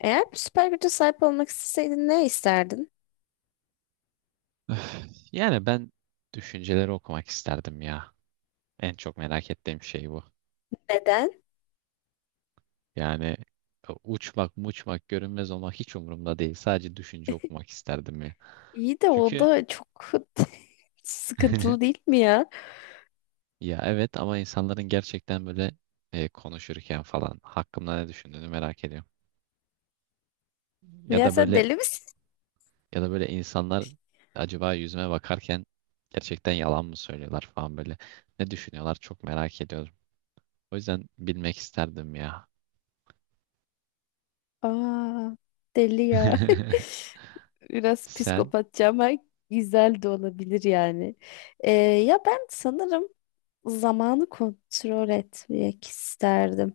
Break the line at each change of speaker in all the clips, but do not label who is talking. Eğer bir süper güce sahip olmak isteseydin ne isterdin?
Öf, ben düşünceleri okumak isterdim ya. En çok merak ettiğim şey bu.
Neden?
Yani uçmak, muçmak, görünmez olmak hiç umurumda değil. Sadece düşünce okumak isterdim ya.
İyi de o
Çünkü
da çok sıkıntılı değil mi ya?
ya evet ama insanların gerçekten böyle konuşurken falan hakkımda ne düşündüğünü merak ediyorum. Ya
Ya
da
sen deli
böyle
misin?
ya da böyle insanlar acaba yüzüme bakarken gerçekten yalan mı söylüyorlar falan böyle. Ne düşünüyorlar çok merak ediyorum. O yüzden bilmek isterdim ya.
Aa, deli ya. Biraz
Sen?
psikopatça ama güzel de olabilir yani. Ya ben sanırım zamanı kontrol etmek isterdim.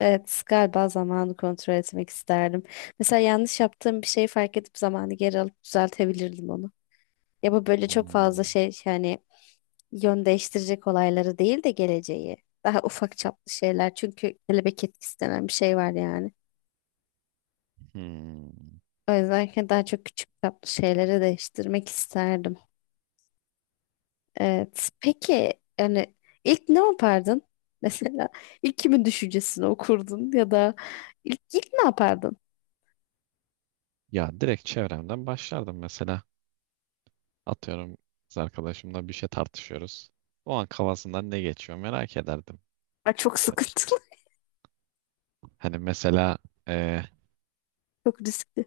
Evet, galiba zamanı kontrol etmek isterdim. Mesela yanlış yaptığım bir şeyi fark edip zamanı geri alıp düzeltebilirdim onu. Ya bu böyle çok fazla
Hmm,
şey yani yön değiştirecek olayları değil de geleceği. Daha ufak çaplı şeyler. Çünkü kelebek etkisi denen bir şey var yani.
hmm.
O yüzden ki daha çok küçük çaplı şeyleri değiştirmek isterdim. Evet. Peki yani ilk ne yapardın? Mesela ilk kimin düşüncesini okurdun ya da ilk ne yapardın?
Ya direkt çevremden başlardım mesela. Atıyorum kız arkadaşımla bir şey tartışıyoruz. O an kafasından ne geçiyor merak ederdim.
Ay, çok sıkıntılı,
Hani mesela e,
çok riskli.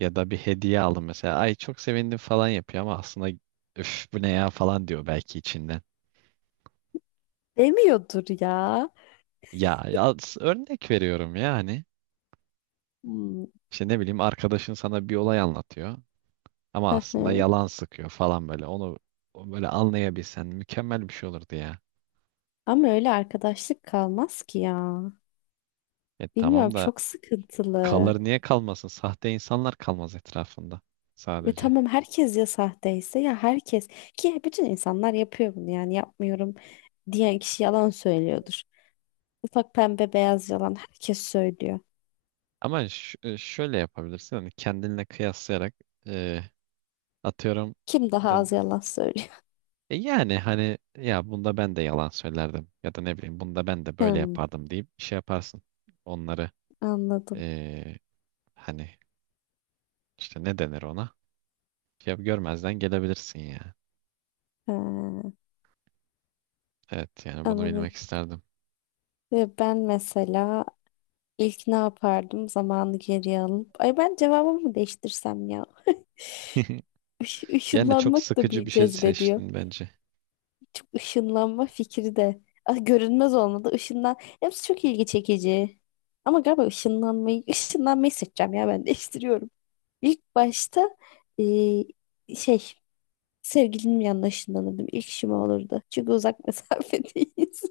ya da bir hediye aldım mesela. Ay çok sevindim falan yapıyor ama aslında üf bu ne ya falan diyor belki içinden.
Demiyordur ya.
Örnek veriyorum yani.
Hmm.
İşte ne bileyim arkadaşın sana bir olay anlatıyor ama aslında yalan sıkıyor falan böyle. Onu böyle anlayabilsen mükemmel bir şey olurdu ya.
Ama öyle arkadaşlık kalmaz ki ya.
E
Bilmiyorum
tamam da
çok sıkıntılı.
kalır niye kalmasın? Sahte insanlar kalmaz etrafında
Ve
sadece.
tamam herkes ya sahteyse ya herkes ki bütün insanlar yapıyor bunu yani yapmıyorum diyen kişi yalan söylüyordur. Ufak pembe beyaz yalan herkes söylüyor.
Ama şöyle yapabilirsin hani kendinle kıyaslayarak e, atıyorum
Kim daha
e,
az yalan söylüyor?
yani hani ya bunda ben de yalan söylerdim ya da ne bileyim bunda ben de böyle
Hmm,
yapardım deyip şey yaparsın. Onları
anladım.
e, hani işte ne denir ona? Ya görmezden gelebilirsin ya.
Ha,
Evet yani bunu bilmek
anladım.
isterdim.
Ve ben mesela ilk ne yapardım zamanı geriye alıp. Ay ben cevabımı değiştirsem ya.
Yani çok
Işınlanmak da
sıkıcı
bir
bir şey
cezbediyor.
seçtin bence.
Çok ışınlanma fikri de. Ah, görünmez olmadı. Işınlan. Hepsi çok ilgi çekici. Ama galiba ışınlanmayı seçeceğim ya ben değiştiriyorum. İlk başta eee, şey sevgilimin yanına ışınlanırdım. İlk işim o olurdu. Çünkü uzak mesafedeyiz.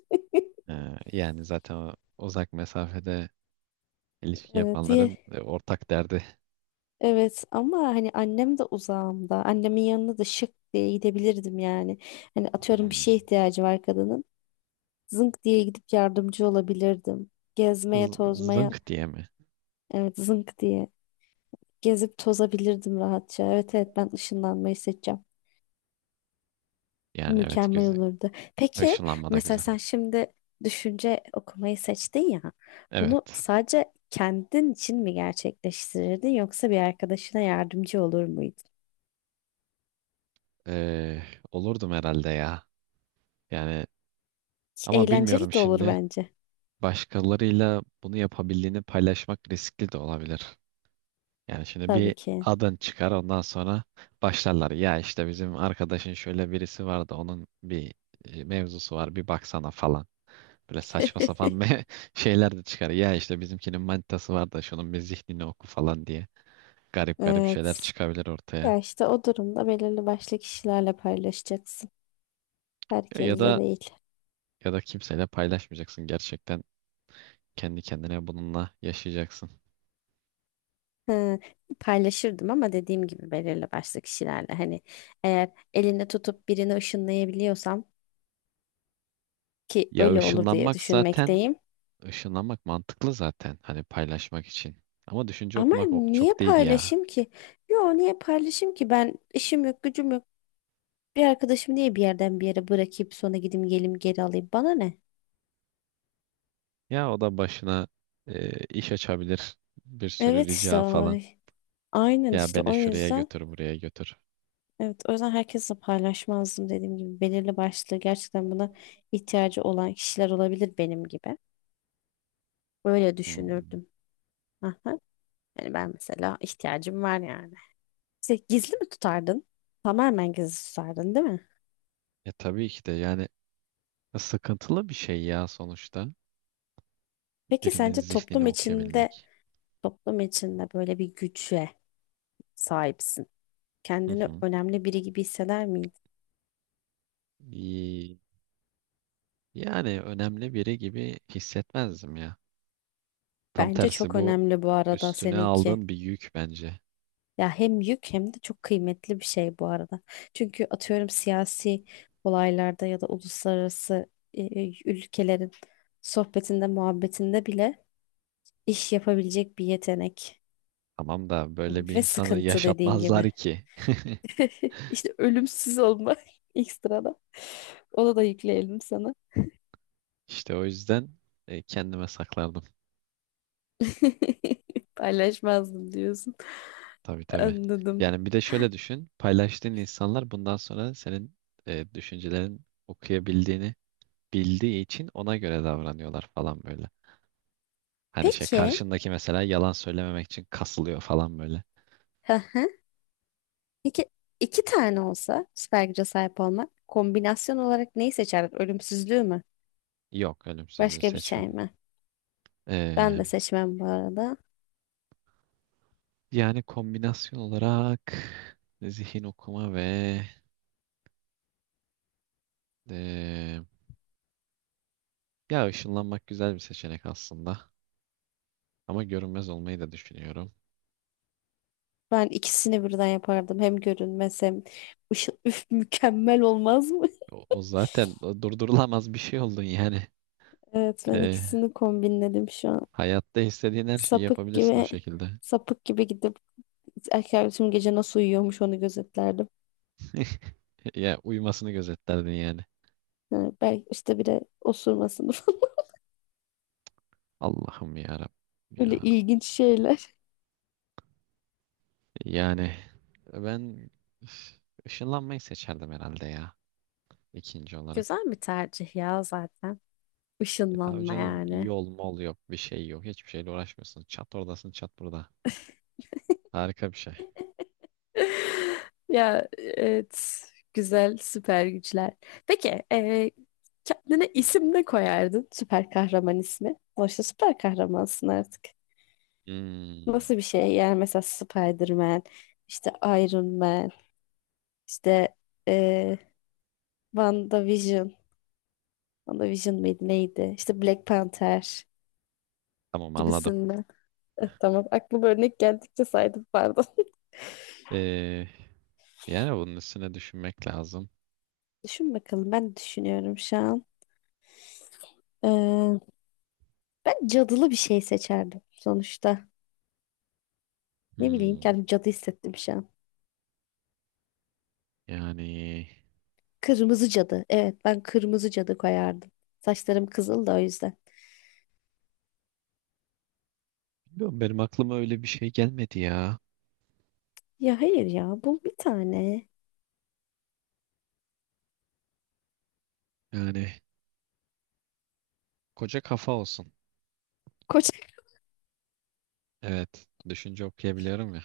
Yani zaten uzak mesafede İlişki
Evet,
yapanların
diye.
ortak derdi.
Evet ama hani annem de uzağımda. Annemin yanına da şık diye gidebilirdim yani. Hani atıyorum bir
Hmm.
şeye ihtiyacı var kadının. Zınk diye gidip yardımcı olabilirdim. Gezmeye,
Z-
tozmaya.
Zınk diye mi?
Evet zınk diye. Gezip tozabilirdim rahatça. Evet evet ben ışınlanmayı seçeceğim.
Yani evet
Mükemmel
güzel.
olurdu. Peki
Işınlanma da
mesela
güzel.
sen şimdi düşünce okumayı seçtin ya. Bunu
Evet.
sadece kendin için mi gerçekleştirirdin yoksa bir arkadaşına yardımcı olur muydun?
Ee, olurdum herhalde ya. Yani ama
Eğlenceli
bilmiyorum
de olur
şimdi.
bence.
Başkalarıyla bunu yapabildiğini paylaşmak riskli de olabilir. Yani şimdi
Tabii
bir
ki.
adın çıkar ondan sonra başlarlar. Ya işte bizim arkadaşın şöyle birisi vardı onun bir mevzusu var bir baksana falan. Böyle saçma sapan bir şeyler de çıkar. Ya işte bizimkinin manitası var da şunun bir zihnini oku falan diye. Garip garip
Evet.
şeyler çıkabilir ortaya.
Ya işte o durumda belirli başlı kişilerle paylaşacaksın.
Ya ya
Herkesle
da
değil.
ya da kimseyle paylaşmayacaksın gerçekten. Kendi kendine bununla yaşayacaksın.
Hı, paylaşırdım ama dediğim gibi belirli başlı kişilerle hani eğer elinde tutup birini ışınlayabiliyorsam ki
Ya
öyle olur diye
ışınlanmak zaten
düşünmekteyim.
ışınlanmak mantıklı zaten hani paylaşmak için. Ama düşünce
Ama
okumak
niye
çok değil ya.
paylaşayım ki? Yo niye paylaşayım ki? Ben işim yok, gücüm yok. Bir arkadaşımı niye bir yerden bir yere bırakıp sonra gideyim gelim geri alayım? Bana ne?
Ya o da başına iş açabilir. Bir sürü
Evet işte
rica falan.
ay. Aynen
Ya
işte
beni
o
şuraya
yüzden
götür, buraya götür.
evet o yüzden herkesle paylaşmazdım dediğim gibi belirli başlı gerçekten buna ihtiyacı olan kişiler olabilir benim gibi. Böyle
Hmm.
düşünürdüm. Aha. Yani ben mesela ihtiyacım var yani. İşte gizli mi tutardın? Tamamen gizli tutardın, değil mi?
E tabii ki de yani, sıkıntılı bir şey ya sonuçta.
Peki
Birinin
sence
zihnini
toplum içinde
okuyabilmek.
toplum içinde böyle bir güce sahipsin.
Hı
Kendini
hı.
önemli biri gibi hisseder miydin?
İyi. Yani önemli biri gibi hissetmezdim ya. Tam
Bence
tersi
çok
bu
önemli bu arada
üstüne
seninki.
aldığın bir yük bence.
Ya hem yük hem de çok kıymetli bir şey bu arada. Çünkü atıyorum siyasi olaylarda ya da uluslararası ülkelerin sohbetinde, muhabbetinde bile iş yapabilecek bir yetenek
Tamam da böyle bir
ve
insanı
sıkıntı dediğin gibi.
yaşatmazlar ki.
İşte ölümsüz olma ekstrada. Onu da yükleyelim sana.
İşte o yüzden kendime saklardım.
Paylaşmazdım diyorsun.
Tabii tabii.
Anladım.
Yani bir de şöyle düşün. Paylaştığın insanlar bundan sonra senin düşüncelerin okuyabildiğini bildiği için ona göre davranıyorlar falan böyle. Hani şey
Peki.
karşındaki mesela yalan söylememek için kasılıyor falan böyle.
Hı hı. Peki iki tane olsa süper güce sahip olmak kombinasyon olarak neyi seçerdin? Ölümsüzlüğü mü?
Yok ölüm
Başka bir
seçmem.
şey mi? Ben
Ee,
de seçmem bu arada.
yani kombinasyon olarak zihin okuma ve ee, ya ışınlanmak güzel bir seçenek aslında. Ama görünmez olmayı da düşünüyorum.
Ben ikisini birden yapardım. Hem görünmez hem ışıl üf mükemmel olmaz mı?
O zaten o durdurulamaz bir şey oldun yani.
Evet ben
Ee,
ikisini kombinledim şu an.
hayatta istediğin her şeyi
Sapık
yapabilirsin o
gibi
şekilde.
sapık gibi gidip erkek arkadaşım gece nasıl uyuyormuş onu gözetlerdim.
Ya uyumasını gözetlerdin yani.
Yani belki işte bir de osurmasını falan.
Allah'ım ya Rabbim
Böyle
ya.
ilginç şeyler.
Yani ben üf, ışınlanmayı seçerdim herhalde ya ikinci olarak.
Güzel bir tercih ya zaten.
E tabii
Işınlanma
canım
yani.
yol mol yok bir şey yok hiçbir şeyle uğraşmıyorsun. Çat oradasın çat burada. Harika bir şey.
Ya evet. Güzel süper güçler. Peki kendine isim ne koyardın? Süper kahraman ismi. Sonuçta süper kahramansın artık.
Hmm,
Nasıl bir şey? Yani mesela Spider-Man, işte Iron Man, işte eee WandaVision. WandaVision mıydı neydi? İşte Black Panther
tamam anladım.
gibisinden. Tamam aklıma örnek geldikçe saydım pardon.
Ee, yani bunun üstüne düşünmek lazım.
Düşün bakalım ben düşünüyorum şu an. Ee, ben cadılı bir şey seçerdim sonuçta. Ne bileyim
Hmm,
kendimi cadı hissettim şu an.
yani
Kırmızı cadı. Evet ben kırmızı cadı koyardım. Saçlarım kızıl da o yüzden.
bilmiyorum benim aklıma öyle bir şey gelmedi ya.
Ya hayır ya bul bir tane.
Yani koca kafa olsun.
Koç.
Evet düşünce okuyabiliyorum ya.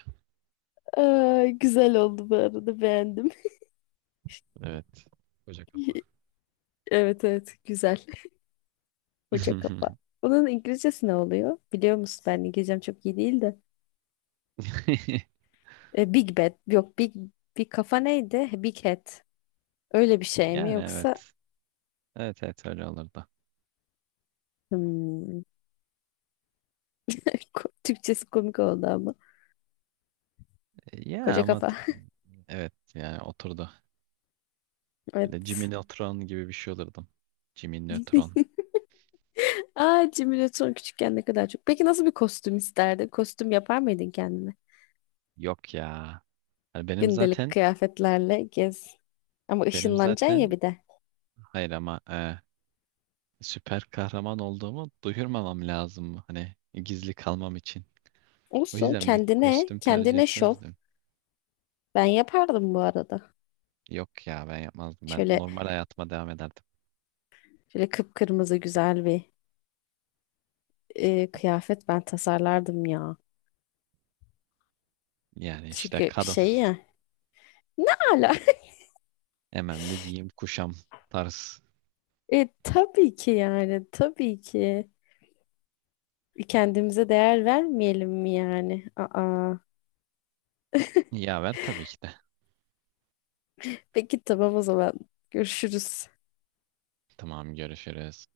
Aa, güzel oldu bu arada beğendim.
Evet koca kafa.
Evet evet güzel. Koca kafa. Bunun İngilizcesi ne oluyor? Biliyor musun ben İngilizcem çok iyi değil de. Big Bad yok Big bir kafa neydi? Big Head. Öyle bir şey mi
Yani
yoksa
evet. Evet, evet öyle olurdu.
hmm, Türkçesi komik oldu ama.
E, Ya
Koca
ama
kafa.
t- evet yani oturdu. Böyle Jimmy
Evet.
Neutron gibi bir şey olurdum. Jimmy Neutron.
Aa Jimmy Neutron küçükken ne kadar çok. Peki nasıl bir kostüm isterdin? Kostüm yapar mıydın kendine?
Yok ya. Hani benim
Gündelik
zaten
kıyafetlerle gez. Ama
benim
ışınlanacaksın ya
zaten
bir de.
hayır ama süper kahraman olduğumu duyurmamam lazım. Hani gizli kalmam için. O
Olsun
yüzden bir
kendine,
kostüm tercih
kendine şov.
etmezdim.
Ben yapardım bu arada.
Yok ya ben yapmazdım. Ben
Şöyle
normal hayatıma devam ederdim.
şöyle kıpkırmızı güzel bir kıyafet ben tasarlardım ya.
Yani işte
Çünkü
kadın
şey ya Ne ala?
hemen bir giyim kuşam tarz.
Tabii ki yani tabii ki. Kendimize değer vermeyelim mi yani? Aa.
Yaver tabii ki de.
Peki tamam o zaman. Görüşürüz.
Tamam, görüşürüz.